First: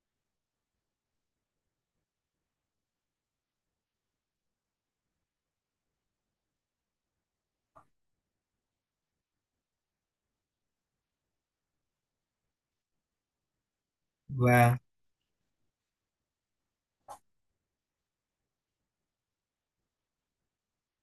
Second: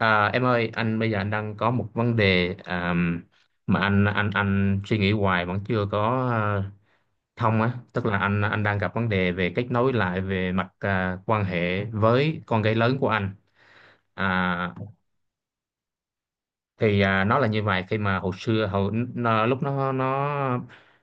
À, em ơi, anh bây giờ đang có một vấn đề, mà anh suy nghĩ hoài vẫn chưa thông á. Tức là anh đang gặp vấn đề về kết nối lại về mặt, quan hệ với con gái lớn của anh. À, Và thì nó là như vậy: khi mà hồi xưa hồi nó, lúc nó nó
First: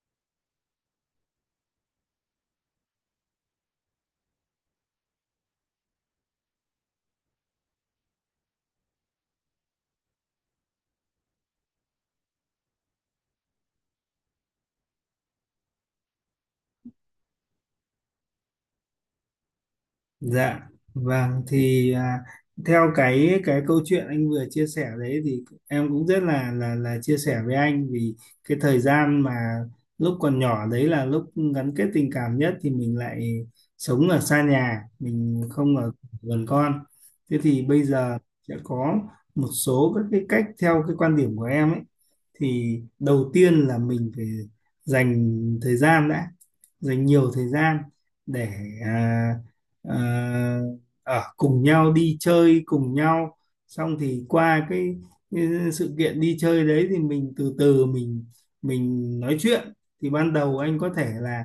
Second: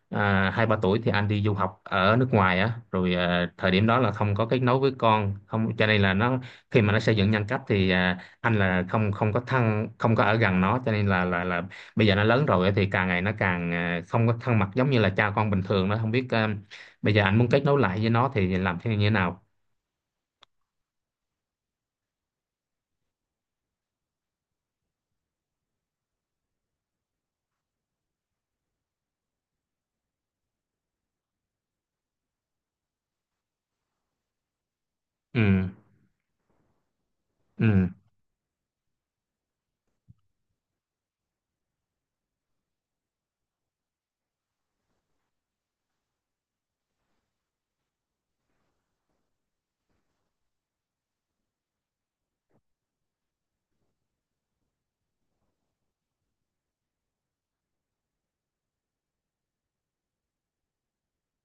à, 2 3 tuổi thì anh đi du học ở nước ngoài á, rồi thời điểm đó là không có kết nối với con, không cho nên là nó khi mà nó xây dựng nhân cách thì, anh là không không có thân, không có ở gần nó, cho nên là bây giờ nó lớn rồi á, thì càng ngày nó càng, không có thân mật giống như là cha con bình thường, nó không biết. Bây giờ anh muốn kết nối lại với nó thì làm thế như thế nào? dạ, vâng, thì theo cái câu chuyện anh vừa chia sẻ đấy, thì em cũng rất là chia sẻ với anh. Vì cái thời gian mà lúc còn nhỏ đấy là lúc gắn kết tình cảm nhất thì mình lại sống ở xa nhà, mình Ừ. không ở gần con. Thế thì bây Ừ, giờ sẽ có một số các cái cách theo cái quan điểm của em ấy, thì đầu tiên là mình phải dành thời gian đã, dành nhiều thời gian để à, à, ở cùng nhau, đi chơi cùng nhau. Xong thì qua cái sự kiện đi chơi đấy thì mình từ từ mình nói chuyện. Thì ban đầu anh có thể là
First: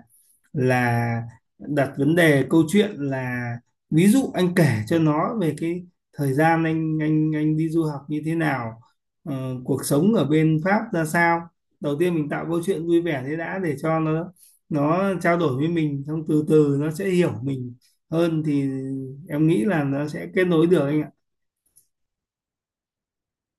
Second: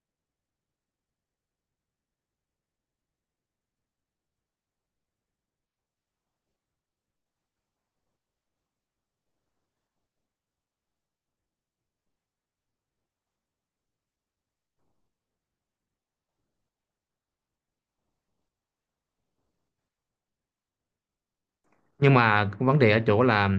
là đặt vấn đề câu chuyện, là ví dụ anh kể cho nó về cái thời gian anh anh đi du học như thế nào, cuộc sống ở bên Pháp ra sao. Đầu tiên mình tạo câu chuyện vui vẻ thế đã, để cho nó trao đổi với mình, xong từ từ nó sẽ hiểu mình hơn, thì em nghĩ là nó sẽ kết nối được anh ạ. nhưng mà vấn đề ở chỗ là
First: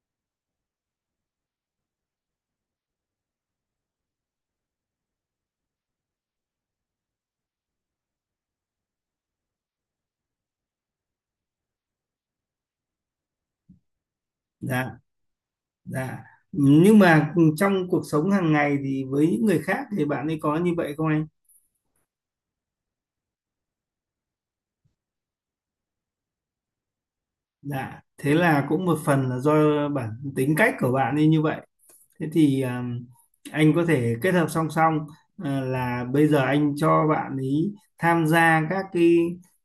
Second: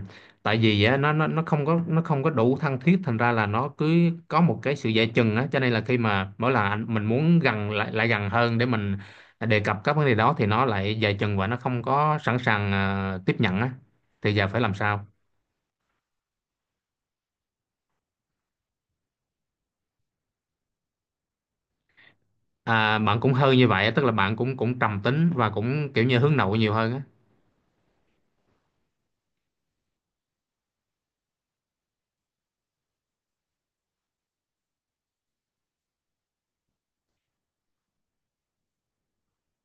tại vì á, nó không có, nó không có đủ thân thiết, thành ra là nó cứ có một cái sự dè chừng á, cho nên là khi mà mỗi lần mình muốn gần lại lại gần hơn để mình đề cập các vấn đề đó thì nó lại dè chừng và nó không có sẵn sàng tiếp nhận á, thì giờ phải làm Dạ, sao? dạ, nhưng mà trong cuộc sống hàng ngày thì với những người khác thì bạn ấy có như vậy không anh? À, bạn cũng hơi như vậy á, tức là bạn cũng cũng trầm tính và cũng kiểu như hướng nội nhiều hơn á. Dạ, thế là cũng một phần là do bản tính cách của bạn ấy như vậy. Thế thì anh có thể kết hợp song song, là bây giờ anh cho bạn ý tham gia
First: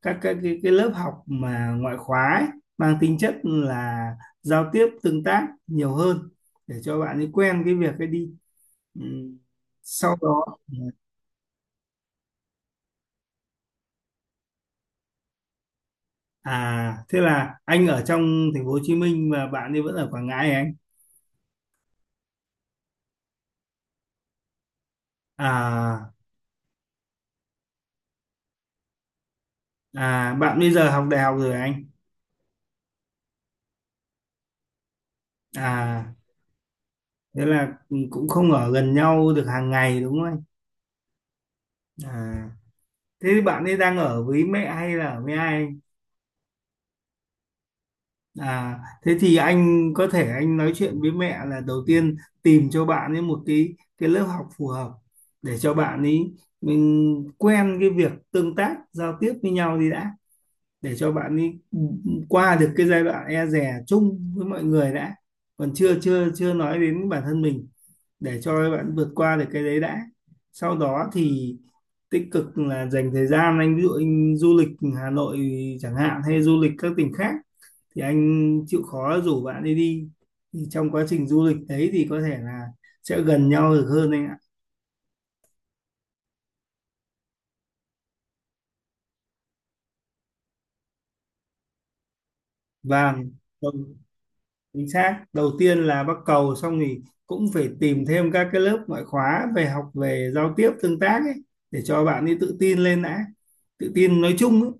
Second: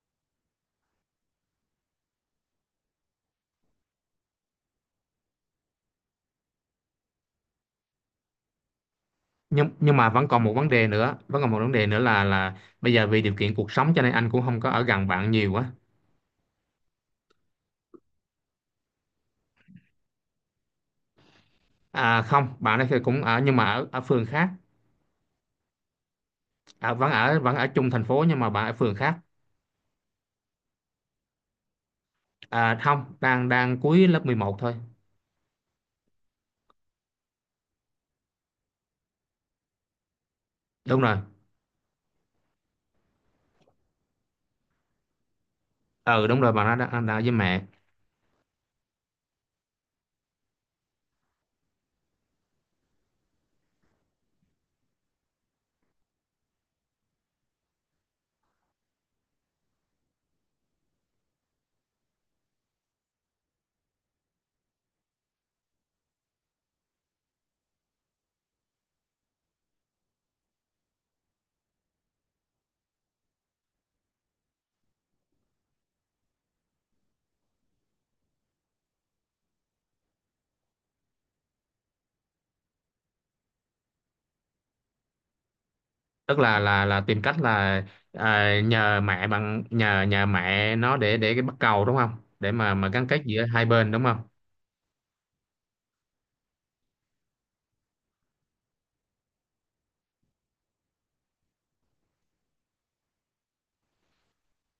các cái lớp học mà ngoại khóa ấy, mang tính chất là giao tiếp tương tác nhiều hơn, để cho bạn ấy quen cái việc ấy đi. Ừ. Nhưng mà Sau vẫn còn một đó, vấn đề nữa, vẫn còn một vấn đề nữa là bây giờ vì điều kiện cuộc sống cho nên anh cũng không có ở gần bạn nhiều á. à thế là anh ở trong thành phố Hồ Chí Minh và bạn ấy vẫn ở Quảng Ngãi hả anh? À không, bạn ấy thì cũng ở nhưng mà ở ở phường khác. À, À, vẫn ở, vẫn ở chung thành phố nhưng mà bạn ở phường khác. à bạn bây giờ học đại học rồi hả anh? À không, đang đang cuối lớp 11 thôi. À thế là cũng không ở gần nhau được hàng ngày đúng không? Đúng rồi. À, thế bạn ấy đang ở với mẹ hay là ở với ai? Ừ đúng rồi, bạn nó đang, đang với mẹ. À, thế thì anh có thể anh nói chuyện với mẹ, là đầu tiên tìm cho bạn ấy một cái lớp học phù hợp, để cho bạn ấy mình quen cái việc tương tác giao tiếp với nhau đi đã, để cho bạn ấy qua được cái giai đoạn e dè chung với mọi người đã, còn chưa chưa chưa nói đến bản thân mình, để cho bạn vượt qua được cái đấy đã. Sau đó thì tích cực là dành thời gian, anh ví dụ anh du lịch Hà Nội chẳng hạn, hay du lịch các tỉnh khác, thì anh chịu khó rủ bạn đi đi, thì trong quá trình du lịch đấy thì có thể là sẽ gần nhau được hơn anh ạ. Tức là tìm cách là à, nhờ mẹ, bằng nhờ nhờ mẹ nó để cái bắt cầu, đúng không? Để mà gắn kết Vâng, giữa hai vâng. bên, đúng không? Chính xác, đầu tiên là bắt cầu, xong thì cũng phải tìm thêm các cái lớp ngoại khóa về học, về giao tiếp tương tác ấy, để cho bạn ấy tự tin lên đã. Tự tin nói chung ấy,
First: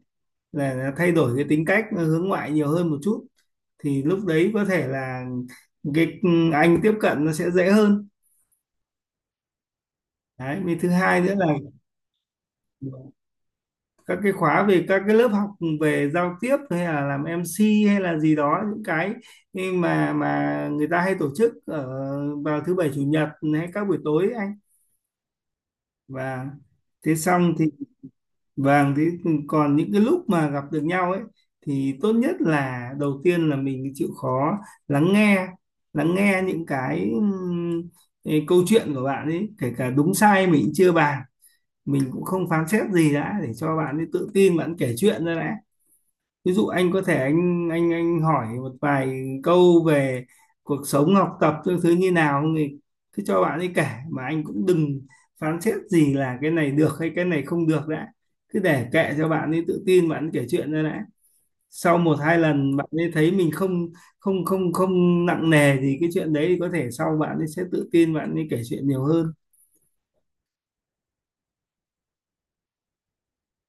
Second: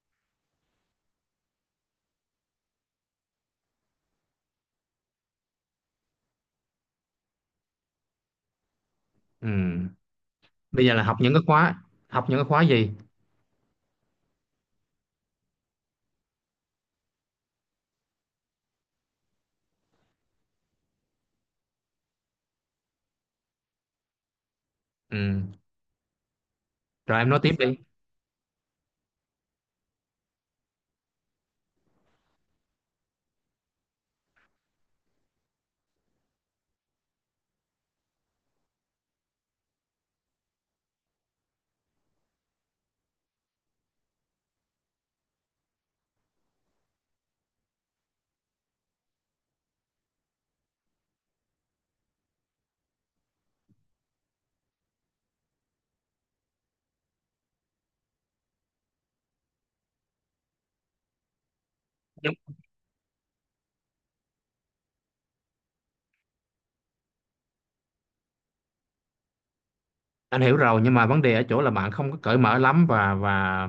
là thay đổi cái tính cách nó, hướng ngoại nhiều hơn một chút, thì lúc đấy có thể là cái anh tiếp cận nó sẽ dễ hơn. Ừ. Đấy, với Bây thứ giờ là học hai những nữa cái khóa, học những cái khóa gì? là các cái khóa, về các cái lớp học về giao tiếp, hay là làm em MC hay là gì đó, những cái mà người ta hay tổ chức ở vào thứ bảy chủ nhật hay các buổi tối ấy anh. Ừ. Và thế Rồi em nói tiếp xong thì, đi. vàng thế, còn những cái lúc mà gặp được nhau ấy thì tốt nhất là đầu tiên là mình chịu khó lắng nghe, lắng nghe những cái câu chuyện của bạn ấy, kể cả đúng sai mình cũng chưa bàn, mình cũng không phán xét gì đã, để cho bạn ấy tự tin bạn kể chuyện ra đã. Ví dụ anh có thể anh hỏi một vài câu về cuộc sống, học tập các thứ như nào, thì cứ cho bạn ấy kể, mà anh cũng đừng phán xét gì là cái này được hay cái này không được đã, cứ để kệ cho bạn ấy tự tin bạn ấy kể chuyện ra đã. Sau một hai lần bạn ấy thấy mình không không không không nặng nề gì cái chuyện đấy thì có thể sau bạn ấy sẽ tự tin bạn ấy kể chuyện nhiều hơn. Anh hiểu rồi, nhưng mà vấn đề ở chỗ là bạn không có cởi mở lắm, và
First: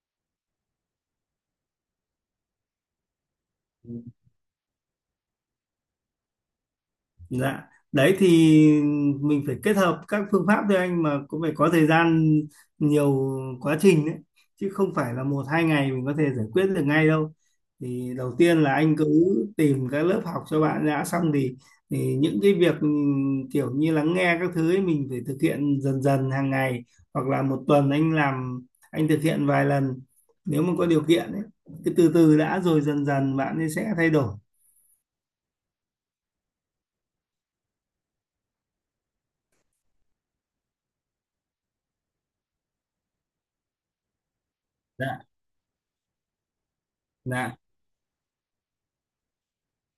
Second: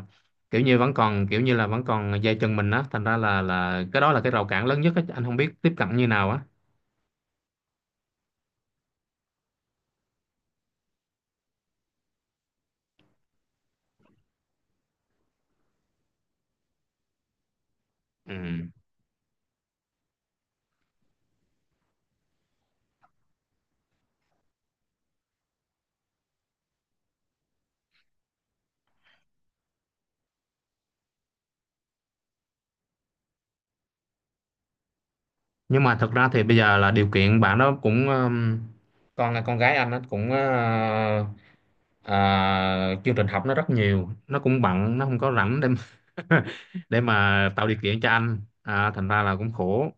kiểu như vẫn còn, kiểu như là vẫn còn dây chân mình á, thành ra là cái đó là cái rào cản lớn nhất á, anh không biết tiếp cận như nào á. Dạ, đấy thì mình phải kết hợp các phương pháp thôi anh, mà cũng phải có thời gian nhiều, quá trình đấy, chứ không phải là một hai ngày mình có thể giải quyết được ngay đâu. Thì Ừ. đầu tiên là anh cứ tìm các lớp học cho bạn đã, xong thì những cái việc kiểu như lắng nghe các thứ ấy mình phải thực hiện dần dần hàng ngày, hoặc là một tuần anh anh thực hiện vài lần nếu mà có điều kiện ấy, cứ từ từ đã rồi dần dần bạn ấy sẽ thay đổi. Nhưng mà thật ra thì bây giờ là điều kiện bạn đó cũng, con gái anh nó cũng, chương trình học nó rất nhiều, nó cũng bận, nó không Dạ. có rảnh để mà- để mà Dạ. tạo điều kiện cho anh, thành ra là cũng khổ.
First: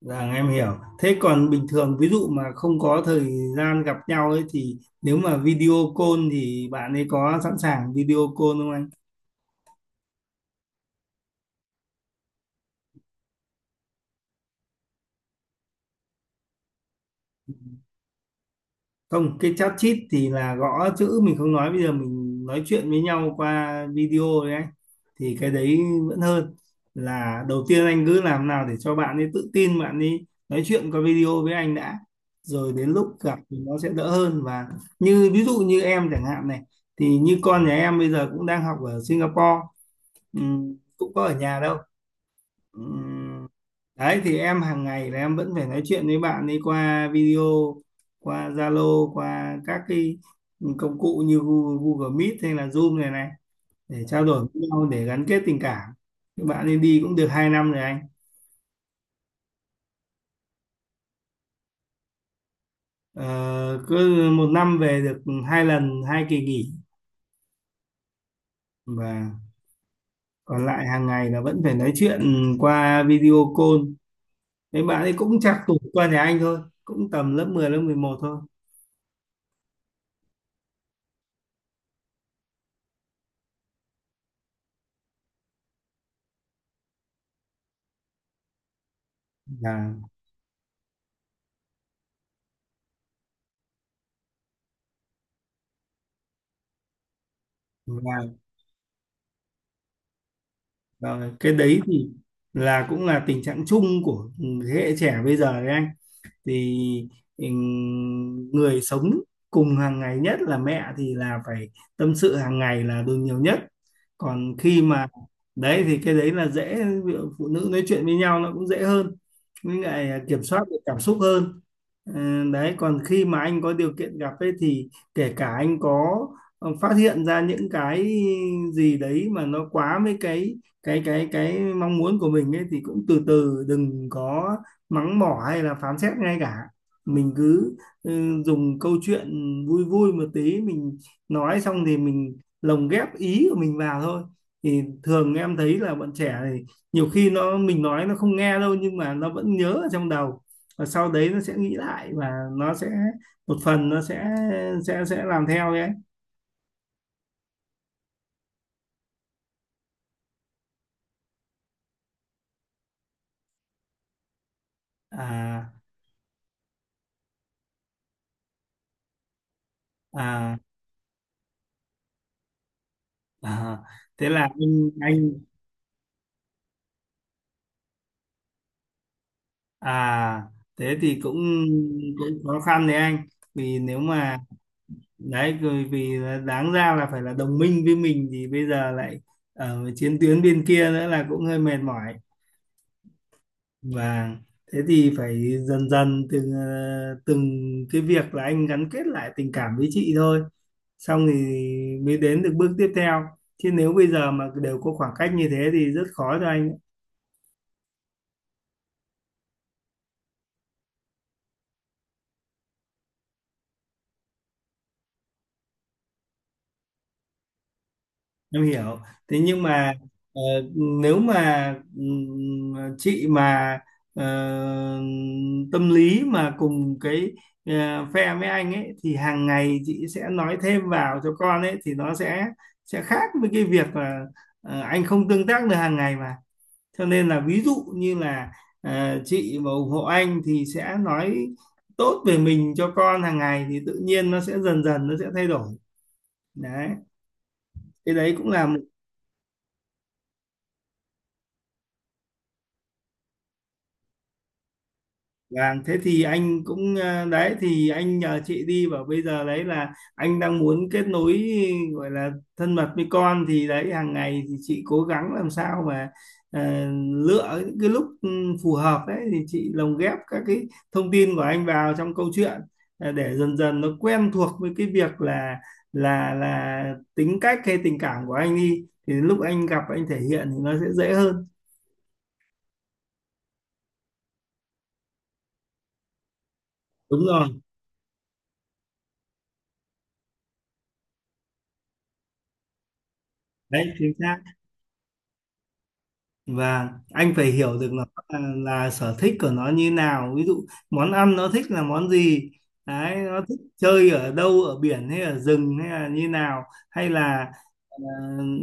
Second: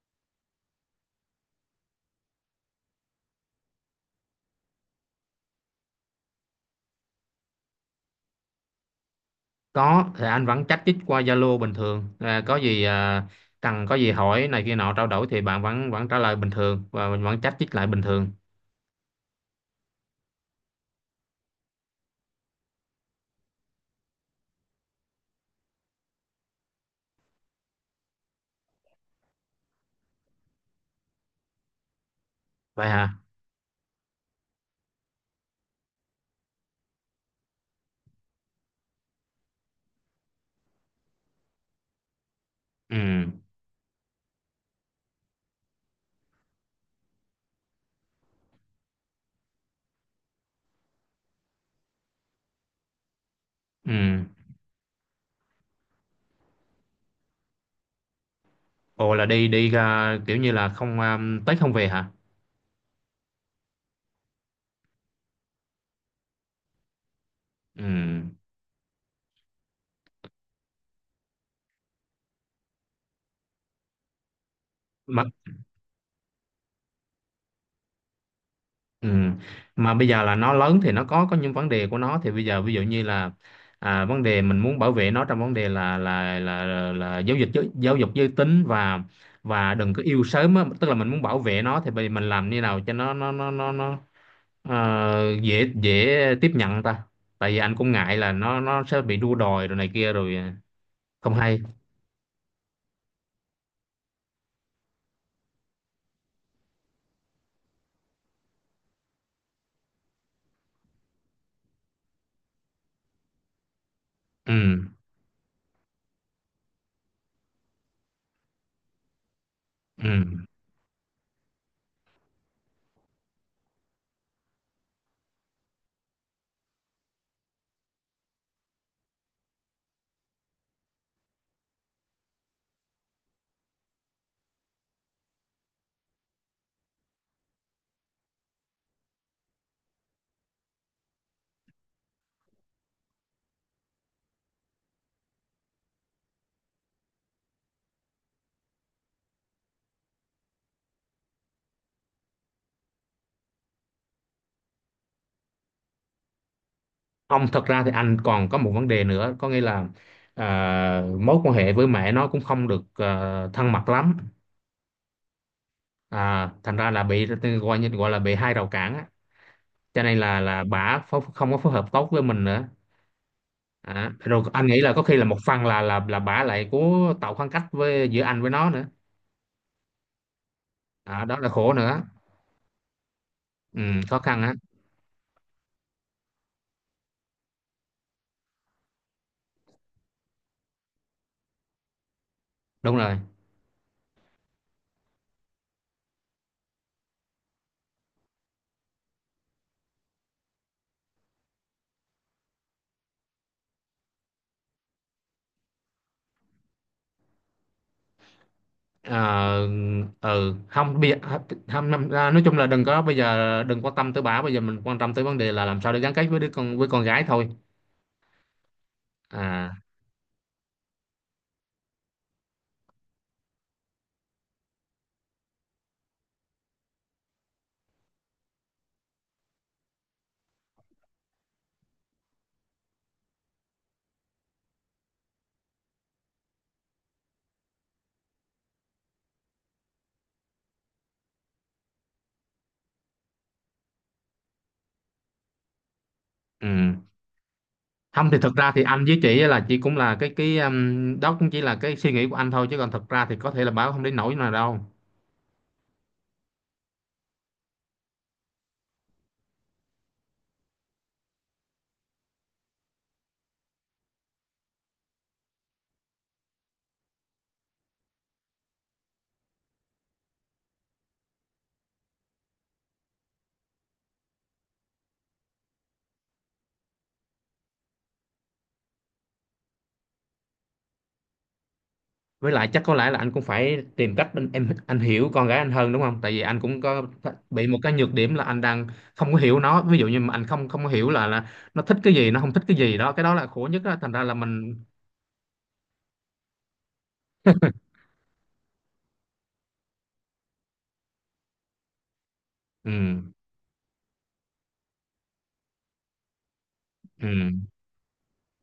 Vâng, em hiểu. Thế còn bình thường ví dụ mà không có thời gian gặp nhau ấy thì nếu mà video call thì bạn ấy có sẵn sàng video call không anh? Có, thì anh vẫn chat chít qua Zalo bình thường, có gì, cần có gì hỏi này kia nọ trao đổi thì bạn vẫn vẫn trả lời bình thường và mình vẫn chat chít lại bình thường. Không, cái chat chít thì là gõ chữ, mình không nói, bây giờ mình nói chuyện với nhau qua video đấy anh. Thì cái đấy vẫn hơn, là đầu tiên anh cứ làm nào để cho bạn ấy tự tin bạn ấy nói chuyện qua video với anh đã. Rồi Vậy đến lúc hả? gặp thì nó sẽ đỡ hơn. Và như ví dụ như em chẳng hạn này, thì như con nhà em bây giờ cũng đang học ở Singapore. Cũng có ở nhà đâu. Ừ. Ừm, đấy thì em hàng ngày là em vẫn phải nói chuyện với bạn ấy qua video, qua Zalo, qua các cái công cụ như Google, Google Meet hay là Zoom này này, Ừ. để trao đổi với nhau, để gắn kết tình cảm. Bạn ấy đi cũng được 2 năm rồi anh. Ồ, là đi đi à, kiểu như là không, tới không về hả? Ờ, cứ một năm về được hai lần, hai kỳ nghỉ. Ừ. Và còn lại hàng ngày là vẫn phải nói chuyện qua video call. Mấy bạn ấy Mà. cũng trạc tuổi qua nhà anh thôi, cũng tầm lớp mười, lớp mười một thôi. Ừ. Mà bây giờ là nó lớn thì nó có những vấn đề của nó, thì bây giờ ví dụ như là, vấn đề mình muốn bảo vệ nó trong vấn đề là là giáo dục giới tính và đừng Là có yêu sớm á. Tức là mình muốn bảo vệ nó, thì bây giờ mình làm như nào cho nó dễ dễ tiếp nhận ta, tại vì anh cũng ngại là là nó sẽ bị đua đòi rồi này kia rồi, Rồi, không cái hay. đấy thì cũng là tình trạng chung của thế hệ trẻ bây giờ đấy anh. Thì người sống cùng hàng ngày nhất là mẹ thì là phải tâm sự hàng ngày là đương nhiều nhất. Ừ. Còn khi mà đấy thì cái đấy là dễ, ví dụ phụ nữ nói chuyện với nhau nó cũng dễ hơn, với Ừ. lại kiểm soát được cảm xúc hơn. Ờ, đấy còn khi mà anh có điều kiện gặp ấy, thì kể cả anh có phát hiện ra những cái gì đấy mà nó quá với cái mong muốn của mình ấy, thì cũng từ từ đừng có mắng mỏ hay là phán xét, ngay cả mình cứ dùng câu chuyện vui vui một tí, mình nói xong thì mình lồng ghép ý của mình vào thôi. Thì thường em thấy là bọn trẻ thì nhiều khi mình nói nó không nghe đâu, nhưng mà nó vẫn nhớ ở trong đầu, và sau đấy nó sẽ nghĩ lại, và nó sẽ một phần nó sẽ làm theo đấy. Không, thật ra thì anh còn có một vấn đề nữa, có nghĩa là, à, mối quan hệ với mẹ nó cũng không được, thân mật lắm, À, thành ra là bị gọi, như gọi là bị hai rào cản á, cho nên là à, bả phó- không có phối hợp tốt với mình nữa. à À, thế rồi là anh nghĩ anh là có khi là anh một phần là bả lại cố tạo khoảng cách với giữa anh với nó nữa, à thế thì à, cũng đó là khổ nữa. cũng khó khăn đấy anh. Vì Ừ, nếu khó mà khăn á. đấy, rồi vì là đáng ra là phải là đồng minh với mình thì bây giờ lại ở chiến tuyến bên kia nữa, là cũng hơi mệt mỏi. Đúng rồi. Và thế thì phải dần dần từng từng cái việc là anh gắn kết lại tình cảm với chị thôi, xong thì mới đến được bước tiếp theo, chứ nếu bây giờ mà đều có khoảng cách như thế thì rất khó cho anh. Ờ. Ừ, không bây giờ, không năm- à, nói chung là đừng có, bây giờ đừng quan tâm tới bà, bây giờ mình quan tâm tới vấn đề là làm sao để gắn kết với đứa con, với con gái thôi. Em hiểu, thế nhưng À. mà ờ, nếu mà chị mà ờ, tâm lý mà cùng cái phe với anh ấy, thì hàng ngày chị sẽ nói thêm vào cho con ấy thì nó sẽ khác với cái việc là anh không tương tác được hàng ngày mà, cho nên là ví dụ như là chị mà ủng hộ anh thì sẽ nói tốt về mình cho con hàng ngày, thì tự nhiên nó sẽ dần dần nó sẽ thay đổi. Đấy, Ừ. cái Không đấy thì cũng thực là ra một. thì anh với chị, là chị cũng là cái, đó cũng chỉ là cái suy nghĩ của anh thôi, chứ còn thực ra thì có thể là bà cũng không đến nỗi nào đâu. Vâng, thế thì anh cũng đấy thì anh nhờ chị đi, và bây giờ đấy là anh đang muốn kết nối gọi là thân mật với con, thì đấy hàng ngày thì chị cố gắng làm sao mà ờ, lựa những cái lúc phù hợp đấy thì chị lồng ghép các cái thông tin của anh vào trong câu chuyện, để dần dần nó quen thuộc với cái việc là là là tính cách hay tình cảm của anh đi, thì lúc anh gặp anh thể hiện thì nó sẽ dễ hơn. Với lại chắc có lẽ là anh cũng phải tìm cách, anh, em anh hiểu con gái anh hơn, đúng không, tại vì anh cũng có Đúng rồi, bị một cái nhược điểm là anh đang không có hiểu nó, ví dụ như mà anh không không có hiểu là nó thích cái gì, nó không thích cái gì đó, cái đó là khổ nhất đấy đó. Thành chính ra là xác. mình. Và anh phải hiểu được nó là sở thích của nó như nào, ví dụ món ăn nó thích là món gì, Ừ. đấy nó thích chơi ở đâu, ở biển hay ở rừng hay là như nào, hay Ừ, là ờ,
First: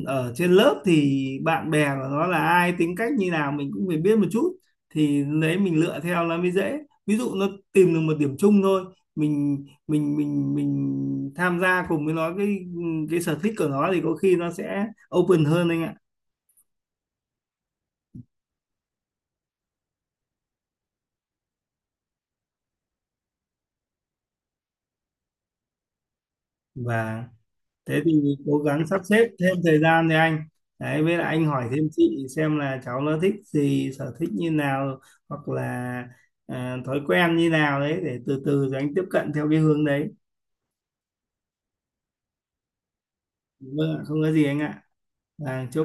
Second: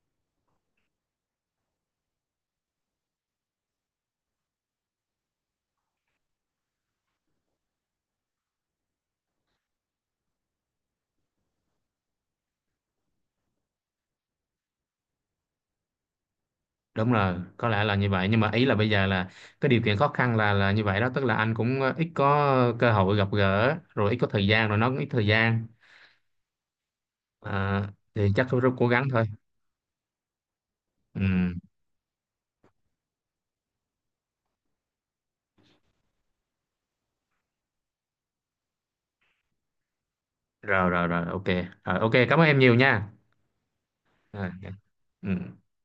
ở trên lớp thì bạn bè của nó là ai, tính cách như nào mình cũng phải biết một chút, thì đấy mình lựa theo nó mới dễ. Ví dụ nó tìm được một điểm chung thôi, mình mình tham gia cùng với nó cái sở thích của nó, thì có khi nó sẽ open hơn anh ạ. đúng rồi, có lẽ là như vậy, nhưng mà ý là bây giờ là cái điều kiện khó khăn là như vậy đó, tức là anh cũng, ít có cơ hội gặp gỡ, rồi ít có thời gian, rồi nó cũng ít thời gian, Và à, thế thì thì chắc cố tôi rất cố gắng sắp gắng thôi. xếp thêm thời gian đi anh. Đấy với Ừ, lại anh hỏi thêm chị xem là cháu nó thích gì, sở thích như nào, hoặc là thói quen như nào đấy, để từ từ rồi anh tiếp cận theo cái hướng đấy. rồi rồi rồi, ok, cảm ơn em nhiều nha. Vâng ạ, không có gì Rồi, anh ok. ạ. Ừ. Và chúc